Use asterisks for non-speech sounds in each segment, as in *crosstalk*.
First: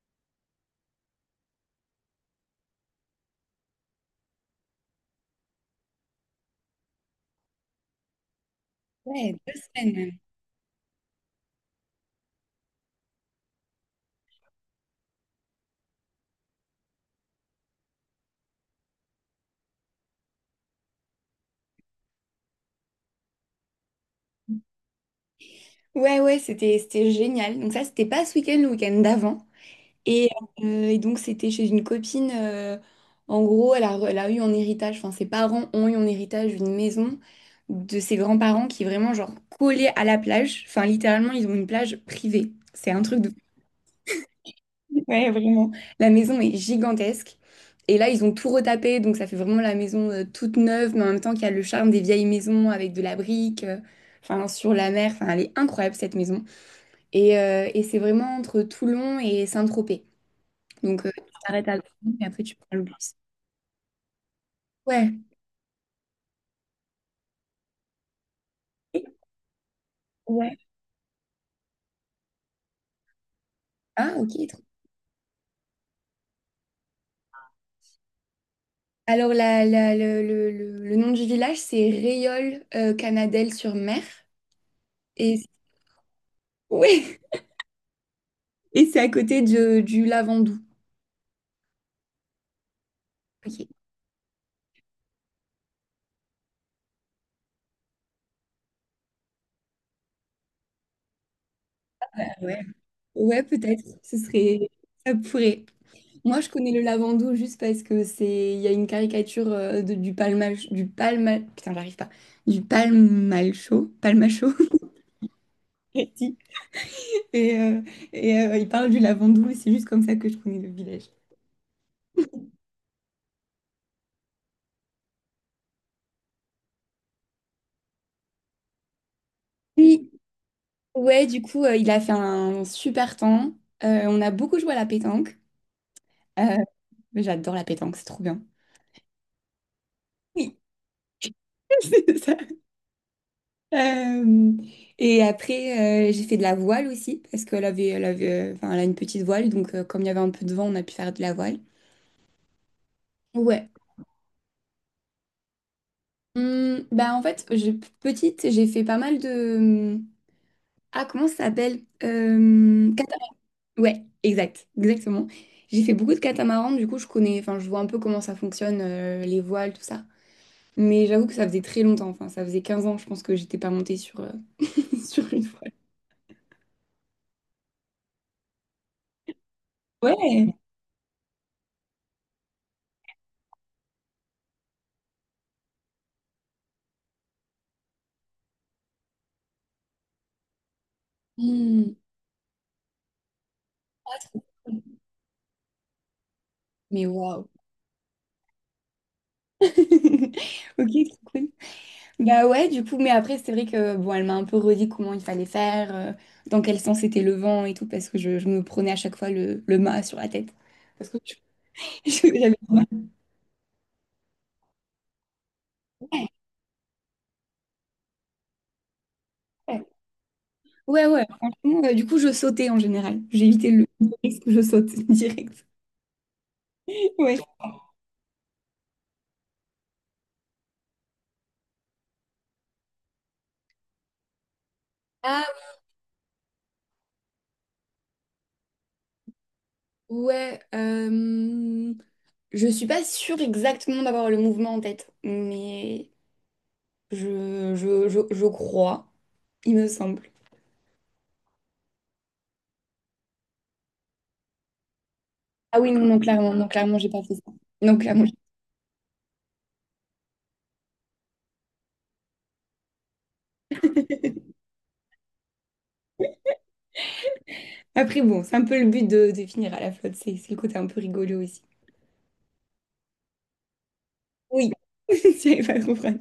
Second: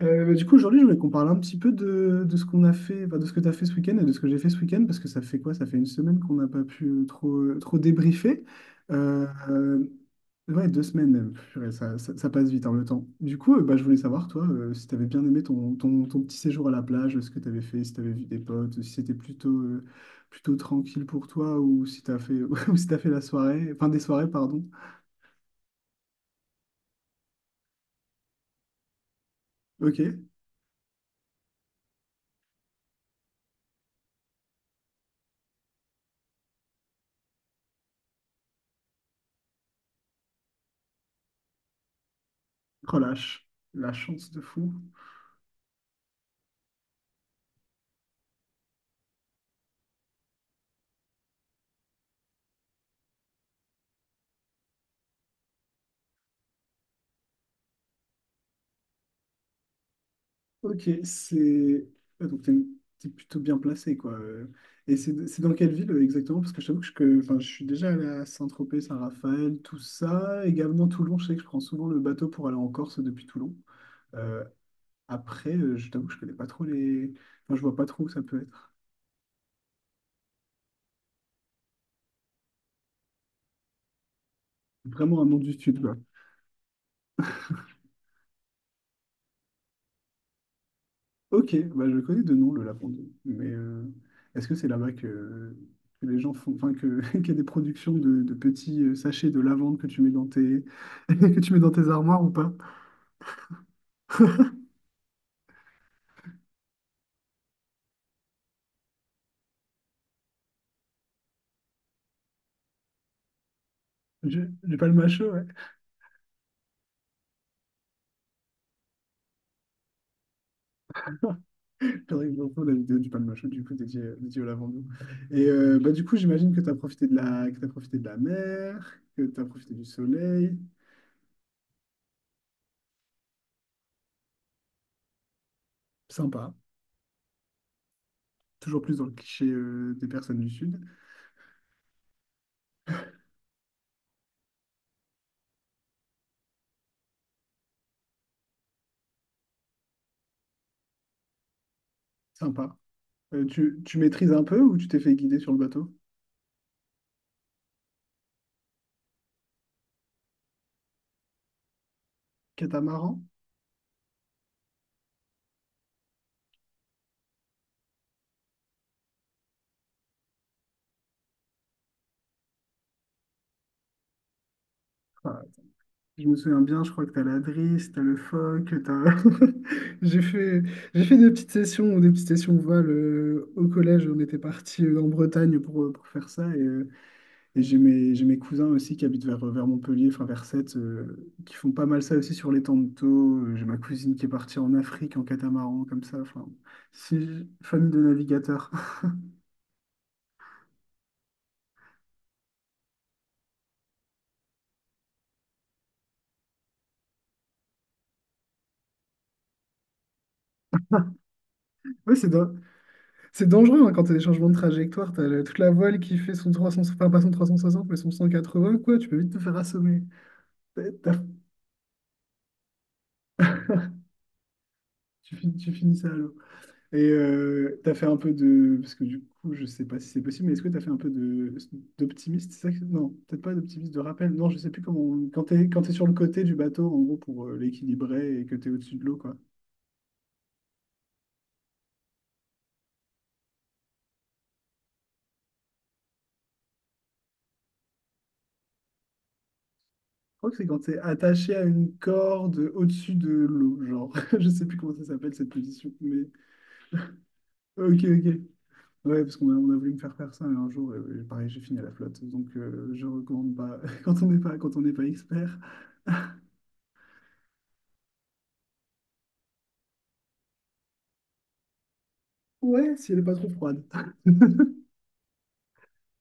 Bah, du coup, aujourd'hui, je voulais qu'on parle un petit peu de ce qu'on a fait, enfin, de ce que tu as fait ce week-end et de ce que j'ai fait ce week-end, parce que ça fait quoi? Ça fait une semaine qu'on n'a pas pu trop débriefer. Euh, Ouais, deux euh, semaines même. ouais, 2 semaines même. Purée, ça passe vite, hein, le temps. Du coup, bah, je voulais savoir, toi, si tu avais bien aimé ton petit séjour à la plage, ce que tu avais fait, si tu avais vu des potes, si c'était plutôt tranquille pour toi ou si tu as fait, *laughs* ou si tu fait la soirée, enfin des soirées, pardon. Ouais, ouais, c'était génial. Donc ça, c'était pas ce week-end, le week-end d'avant. Ok, Et, et donc, c'était chez une copine. En gros, elle a eu en héritage, enfin, ses parents ont eu en héritage une maison de ses grands-parents qui est vraiment, genre, collée à la plage. Enfin, littéralement, ils ont une plage privée. C'est un truc de... relâche. La chance de fou. Ouais, vraiment. La maison est gigantesque. Et là, ils ont tout retapé, donc ça fait vraiment la maison toute neuve, mais en même temps qu'il y a le charme des vieilles maisons avec de la brique, enfin sur la mer. Enfin, elle est incroyable cette maison. Et c'est vraiment entre Toulon et Saint-Tropez. Ok, Donc tu t'arrêtes à c'est... Toulon Ah, et donc, après tu prends le t'es bus. plutôt bien placé, quoi. Et Ouais. c'est dans quelle ville, exactement? Parce que je t'avoue que, enfin, je suis déjà allé à Saint-Tropez, Saint-Raphaël, tout ça. Ouais. Également Toulon, je sais que je prends souvent le bateau pour aller en Corse depuis Toulon. Ah, ok. Euh, Après, je t'avoue que je connais pas trop les... Enfin, je vois pas trop où ça peut être. Alors le nom du village, c'est Réole Canadelle-sur-Mer. Vraiment un nom Et du sud. ouais. Et c'est à côté du Lavandou. Ok, bah je connais de nom le Lapon d'Eux, mais Ok. Est-ce que c'est là-bas que les gens font, enfin que *laughs* qu'il y a des productions de petits sachets de lavande que tu mets dans tes *laughs* que tu mets dans tes armoires ou pas? Ouais, peut-être. Ça pourrait. Moi, je connais le Lavandou juste parce que c'est, il y a une caricature du palma, putain, j'arrive pas, du palmalcho, palmacho. Du *laughs* palmachot, ouais. Et, euh, il parle du Lavandou. Et c'est juste comme ça que je connais le village. Faudrait que je retrouve la vidéo du palmachot, du coup dédié au lavande. Et bah, du coup, j'imagine que tu as profité de la que t'as profité de la mer, que tu as profité du Oui. soleil. Ouais, du coup, il a fait un super temps. On a beaucoup joué à la pétanque. Euh, Sympa. J'adore la pétanque, c'est trop bien. Toujours plus dans le cliché, des personnes du Oui. sud. *laughs* ça Euh, et après, j'ai fait de la voile aussi, parce elle avait, enfin, elle a une petite voile, donc comme il y avait un peu de vent, on a pu faire de la voile. Sympa. Ouais. Tu maîtrises un peu ou tu t'es fait guider sur le bateau? Bah en fait, petite, j'ai fait pas mal de... hum, Ah, comment ça s'appelle? Cata- Catamaran? Ouais, exactement. J'ai fait beaucoup de catamarans, du coup, je connais, enfin, je vois un peu comment ça fonctionne, les voiles, tout ça. Mais j'avoue que ça faisait très longtemps, enfin, ça faisait 15 ans, je pense que j'étais pas montée sur, *laughs* sur une voile. Je me souviens bien, je crois que t'as la drisse, t'as le phoque, t'as... *laughs* J'ai Ouais. fait, j'ai fait des petites sessions voile, au collège. On était parti en Bretagne pour faire ça. Et j'ai mes cousins aussi qui habitent vers Montpellier, enfin vers Sète, qui font pas Hum. mal ça aussi sur les temps de taux. J'ai ma cousine Ah, qui est trop partie en cool. Afrique en catamaran, comme ça. Enfin, Mais c'est waouh. famille de navigateurs. *laughs* *laughs* Ok, trop cool. Bah ouais, du coup, mais après, c'est vrai que bon, elle m'a un peu redit comment il fallait faire, dans quel sens était le vent et tout, parce que je me prenais à chaque fois le mât sur la tête. Parce que je- *laughs* Oui, j'avais. C'est dangereux, hein, quand tu as des changements de trajectoire. Tu as toute la voile qui fait son 300, enfin pas son 360 mais son 180, quoi. Tu peux vite te faire Ouais, assommer. T'as- ouais, t'as- ouais, franchement, du coup, je sautais en général. J'évitais le risque, je saute *laughs* Tu, fin- direct. tu finis ça à l'eau. Et Ouais. T'as fait un peu de. Parce que du coup, je sais pas si c'est possible, mais est-ce que t'as fait un peu de d'optimiste? Non, peut-être pas d'optimiste, de rappel. Non, je sais plus comment. Quand Ah quand t'es sur le côté du bateau, en gros, pour l'équilibrer et que t'es au-dessus de l'eau, quoi. ouais, je suis pas sûre exactement d'avoir le mouvement en tête, mais je crois. Il me semble. Je crois que c'est quand t'es attaché à une corde au-dessus de l'eau, genre. *laughs* Je sais plus comment ça s'appelle cette Ah position, oui, non, non, mais. clairement, non, clairement, j'ai pas fait ça. Non, Ok, clairement. Ok. Ouais, parce on a voulu me faire faire ça et un jour, pareil, j'ai fini à la flotte. Donc, je recommande pas *laughs* quand on n'est pas expert. Après, bon, c'est un peu le but de finir à la flotte, c'est le côté un peu rigolo aussi. Ouais, si elle est pas trop froide. Oui, *laughs* j'avais pas compris.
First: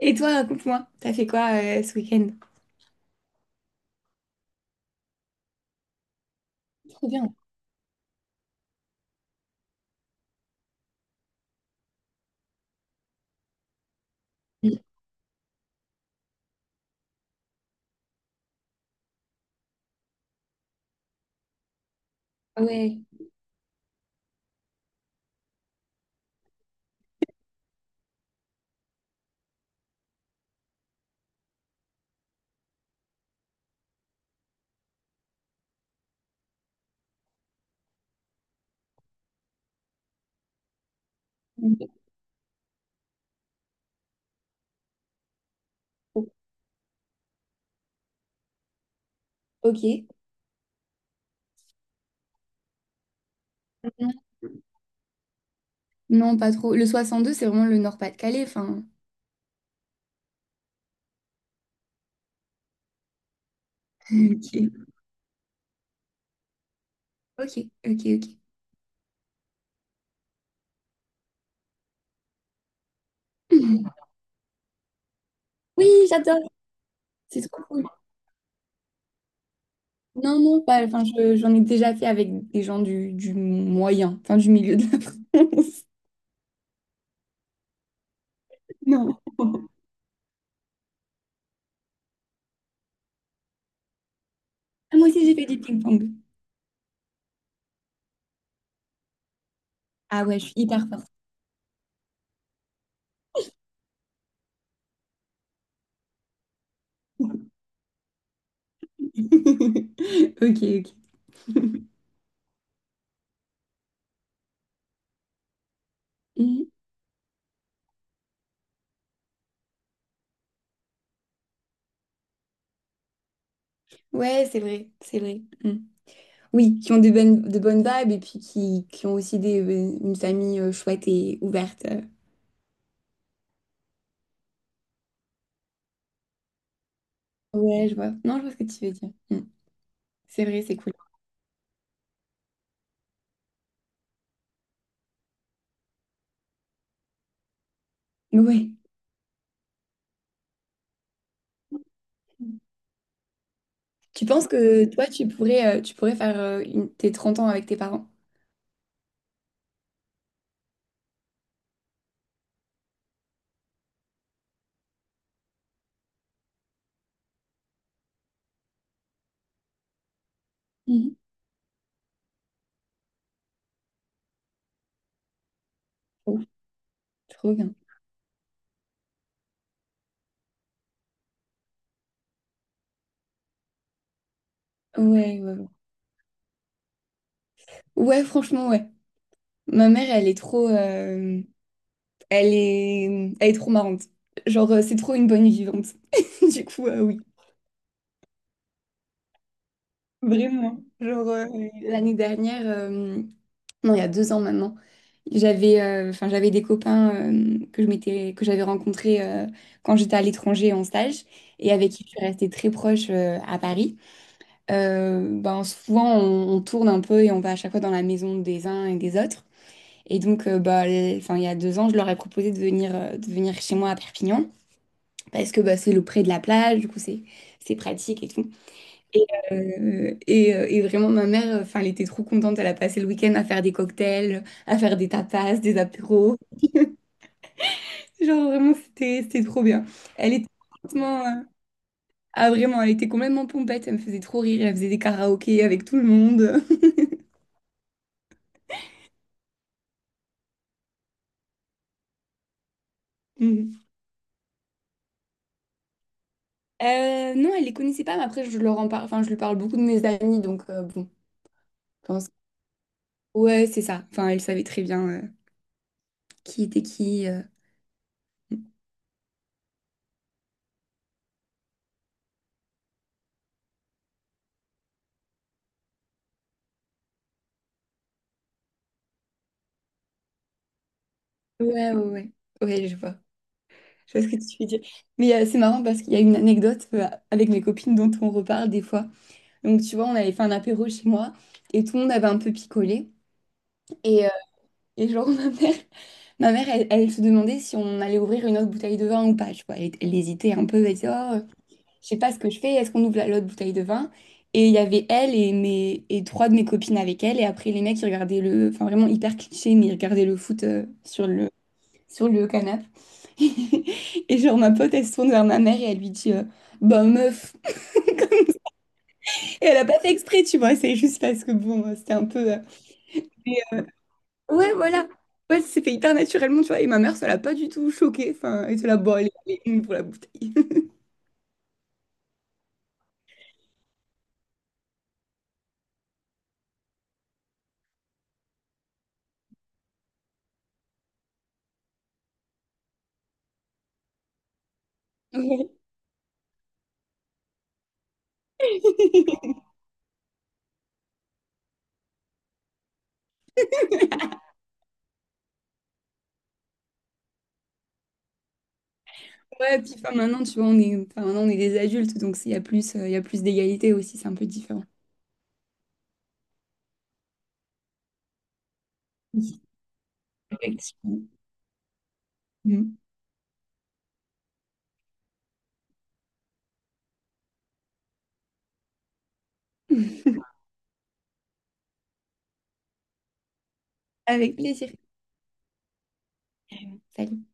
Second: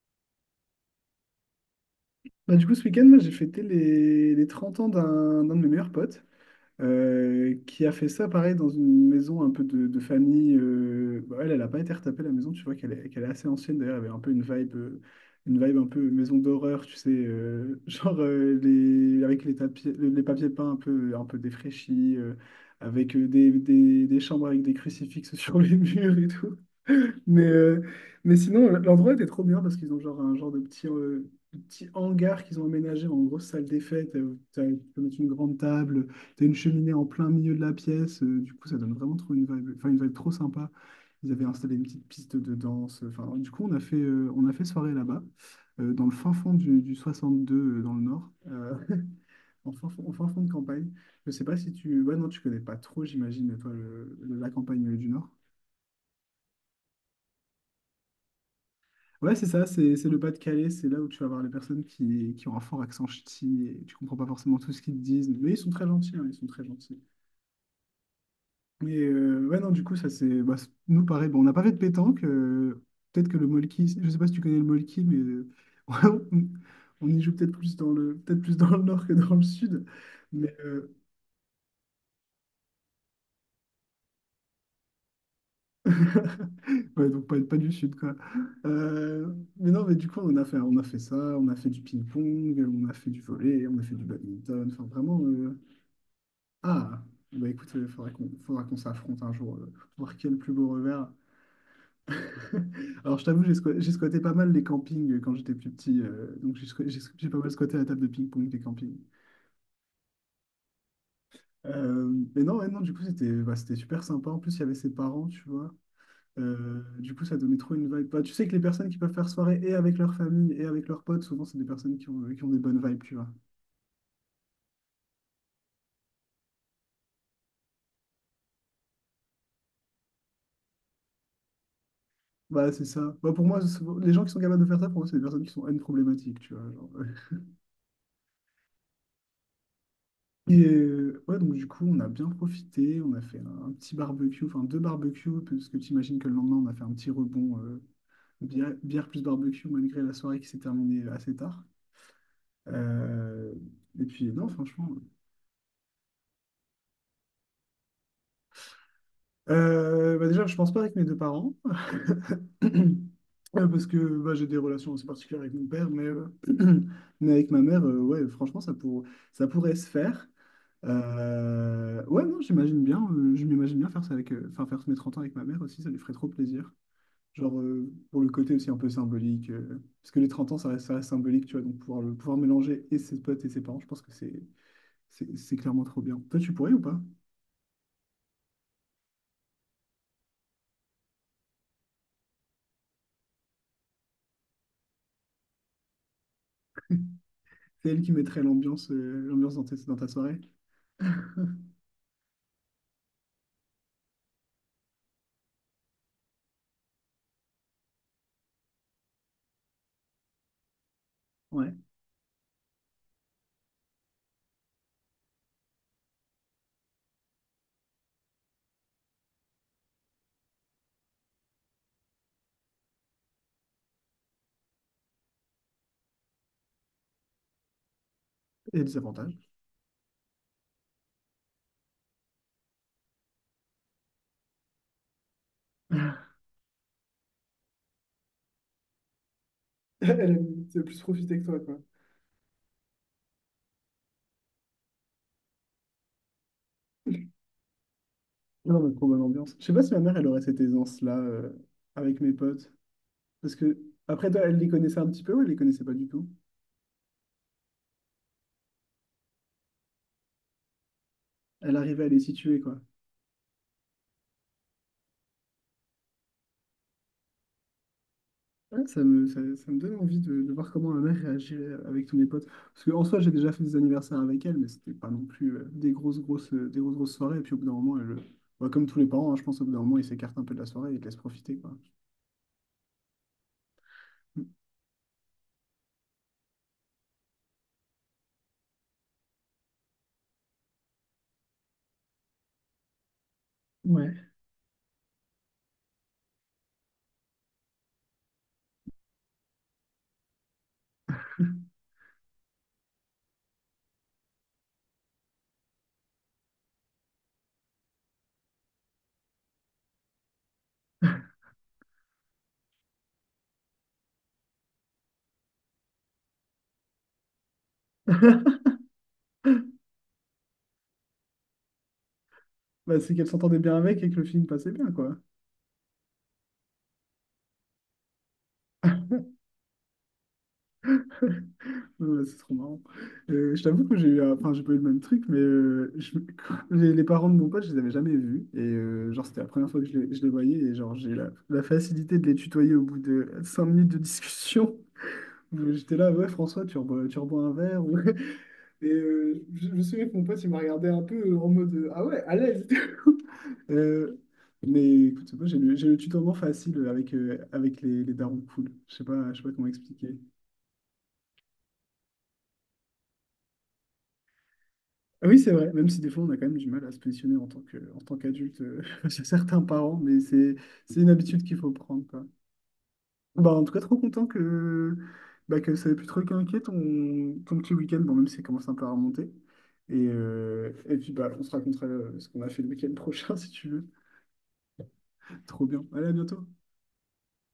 Et toi, raconte-moi, t'as fait quoi ce week-end? Bah, du coup, ce week-end, moi, j'ai fêté les 30 ans d'un de mes meilleurs potes, Trop bien. Qui a fait ça, pareil, dans une maison un peu de famille. Bah, elle, elle a pas été retapée, la maison. Tu vois qu'elle est assez ancienne. D'ailleurs, elle avait un peu une vibe un peu maison d'horreur, tu sais, *laughs* genre, avec tapis, les papiers peints un peu défraîchis, Ah ouais. avec des chambres avec des crucifixes *laughs* sur les murs et tout. Mais, euh, mais sinon, l'endroit était trop bien parce qu'ils ont genre un genre de de petit hangar qu'ils ont aménagé en grosse salle des fêtes. Tu peux mettre une grande table, tu as une cheminée en plein milieu de la pièce. Du coup, ça donne vraiment trop une vibe, enfin, une vibe trop sympa. Ils avaient installé une petite piste de danse. Enfin, du coup, on a fait soirée là-bas, dans le fin fond du 62, dans le nord, *laughs* Ok. en fin fond de campagne. Je sais pas si tu... Ouais, non, tu connais pas trop, j'imagine, toi, Non, la campagne, du nord. non, pas trop. Le 62, c'est vraiment le Nord-Pas-de-Calais, enfin. Ouais, c'est ça, c'est le Pas-de-Calais, c'est là où tu vas voir les personnes qui ont un fort accent ch'ti et tu comprends pas Ok, forcément tout ce qu'ils te disent, mais ils sont très gentils, hein, ils sont très gentils. ok, ok. Ok. Et ouais, non, du coup, ça c'est. Nous, pareil, bon, on n'a pas fait de pétanque, peut-être que le molki, je sais pas si tu connais le molki, mais Oui, *laughs* j'adore. on, on y joue C'est peut-être trop plus cool. Peut-être plus dans le nord que dans le sud, Non, mais non, pas. Enfin, j'en ai déjà fait avec des gens du moyen, enfin du milieu de la France. *laughs* ouais, donc pas du sud, quoi. *laughs* Mais Non. non, mais du coup, on a fait ça, on a fait du ping-pong, on a fait du volley, on a fait du badminton, enfin Ah, moi vraiment. aussi, j'ai fait du ping-pong. Ah, bah écoute, il faudra qu'on s'affronte un jour, pour voir Ah qui a le ouais, je plus suis beau hyper revers. forte. *laughs* Alors, je t'avoue, j'ai squatté pas mal les campings, quand j'étais plus petit, donc j'ai pas mal squatté la table de ping-pong des campings. *laughs* Ok, ok. *laughs* Euh, mais non, ouais, non, du coup, c'était bah, c'était super sympa. En plus, il y avait ses parents, tu vois. Mm. Du coup, ça donnait trop une vibe. Bah, tu sais que les personnes qui peuvent faire soirée et avec leur famille et avec leurs potes, souvent, c'est des personnes qui ont des bonnes vibes, tu vois. Ouais, c'est vrai, c'est vrai. Mm. Oui, qui ont de bonnes vibes et puis qui ont aussi des, une famille chouette et ouverte. Bah, c'est ça. Bah, pour moi, les gens qui sont capables de faire ça, pour moi, c'est des personnes qui sont N problématiques, tu vois. Genre. Ouais, je vois. Non, je vois ce que tu veux dire. Mm. C'est vrai, Et c'est cool. Ouais, donc du coup, on a bien profité, on a fait un petit barbecue, enfin deux barbecues, parce que tu imagines que le lendemain, on a fait un petit rebond, Ouais. Bière plus barbecue, malgré la soirée qui s'est terminée, assez tard. Euh, et Tu puis, penses non, que franchement. toi, tu pourrais faire tes 30 ans avec tes parents? Bah déjà, je pense pas avec mes deux parents. *clears throat* Ouais, parce que bah, j'ai des relations assez particulières avec mon père, *clears throat* mais avec ma mère, ouais, franchement, ça pourrait se faire. Mhm. Ouais, non, j'imagine bien, je m'imagine bien faire ça enfin, faire mes 30 ans avec ma mère aussi, ça lui ferait trop Oh, plaisir. trop Genre, bien. Pour le côté aussi un peu symbolique, parce que les 30 ans, ça reste symbolique, tu vois, donc pouvoir mélanger et ses potes et ses parents, je pense que Ouais, ouais, c'est ouais. clairement trop bien. Toi, tu pourrais ou pas? Ouais, franchement, ouais. Ma mère, elle est trop... Elle est, elle est trop marrante. Genre, c'est trop une bonne vivante. *laughs* Du coup, oui, C'est elle qui mettrait l'ambiance dans ta soirée. vraiment. Genre, l'année dernière, non, il y a 2 ans maintenant, j'avais enfin, j'avais des copains que que j'avais rencontrés quand j'étais à l'étranger en stage Ouais, et avec qui je suis restée très proche à Paris. Ben, souvent, on tourne un peu et on va à chaque fois dans la maison des uns et des autres. Et donc, bah, enfin, il y a 2 ans, je leur ai proposé de venir chez moi à Perpignan. Parce que bah, c'est le près de la plage, du coup c'est pratique et tout. et des Et, avantages. Et vraiment ma mère, enfin, elle était trop contente, elle a passé le week-end à faire des cocktails, à faire des tapas, des *laughs* apéros. Genre vraiment c'était trop bien. *laughs* Elle était Elle a plus complètement, profiter que toi, quoi. ah vraiment, elle était complètement pompette, elle me faisait trop rire, elle faisait des karaokés avec tout le monde. *laughs* Non, mais trop bonne ambiance. Je sais pas si ma mère, elle aurait cette aisance-là, avec mes potes. Parce que, Mhm. après, toi, elle les connaissait un petit peu ou elle les connaissait pas du tout? Non, elle les connaissait pas, mais après je leur en parle, enfin je lui parle beaucoup de mes amis, donc bon, Elle arrivait je à les pense. situer, quoi. Ouais, c'est ça. Enfin, elle savait très bien qui était qui. Ouais, Ouais, ça me donne envie de voir comment ma mère réagirait avec tous mes potes. Parce qu'en soi, j'ai déjà fait des anniversaires avec elle, mais c'était pas non plus, des grosses, grosses soirées. Et puis au bout d'un moment, bah, comme tous les parents, hein, je pense, au bout d'un moment, ils s'écartent un peu de la soirée et ils te laissent profiter, quoi. ouais, ouais. Ouais, je vois. Je vois ce que tu veux dire. Mais c'est marrant parce qu'il y a une anecdote avec mes copines dont on reparle des fois. Donc, tu vois, on avait fait un apéro chez moi et tout le monde avait un peu picolé. Ouais. Et, euh, et genre, *laughs* ma mère, elle se demandait si on allait ouvrir une autre bouteille de vin ou pas. Tu vois, elle hésitait un peu, elle disait, oh, je sais pas ce que je fais, est-ce qu'on ouvre l'autre bouteille de vin? Et il y avait elle et 3 de mes copines avec elle. Et après, les mecs, ils regardaient le... Enfin, vraiment hyper cliché, mais ils regardaient le foot *laughs* sur le canapé. *laughs* Et genre, ma pote, elle se tourne vers ma mère et elle lui dit, bah meuf. Et elle a pas fait exprès, tu vois, c'est juste parce que, bon, c'était un peu... Bah, c'est qu'elle s'entendait bien avec et que le film passait Ouais, bien, voilà. quoi. Ouais, c'est fait hyper naturellement, tu vois. Et ma mère, ça l'a pas du tout choquée. Enfin, elle était là, bon, allez, allez, une pour la bouteille. *laughs* Ouais, c'est trop marrant. Je t'avoue que enfin, j'ai pas eu le même truc, mais *laughs* les parents de mon pote, je les avais jamais vus. Et genre, c'était la première fois que je les voyais. Et genre, j'ai eu la facilité de les tutoyer au bout de 5 minutes de discussion. Ouais. *laughs* J'étais là, ouais, François, tu rebois un verre. *laughs* Et je me souviens que mon pote, il m'a regardé un peu, en mode, ah ouais, à l'aise. *laughs* Euh, mais écoute, moi, j'ai le tutoiement facile avec les darons cool. Je sais pas comment Ouais, puis enfin, expliquer. maintenant, tu vois, on est, enfin, maintenant, on est des adultes, donc il y a plus, il y a plus d'égalité aussi, c'est un peu différent. Ah oui, c'est vrai, même si des fois on a quand même du mal à se positionner en tant qu'adulte, *laughs* chez certains Oui, parents, mais c'est une effectivement. habitude qu'il faut prendre, quoi. Mhm. Bah, en tout cas, trop content que ça ait pu te requinquer ton petit week-end, bon, même si ça commence un peu à remonter. Et puis, bah, on se racontera, ce qu'on a fait le week-end prochain, *laughs* si tu veux. Avec plaisir. Trop bien. Allez, à bientôt. Salut.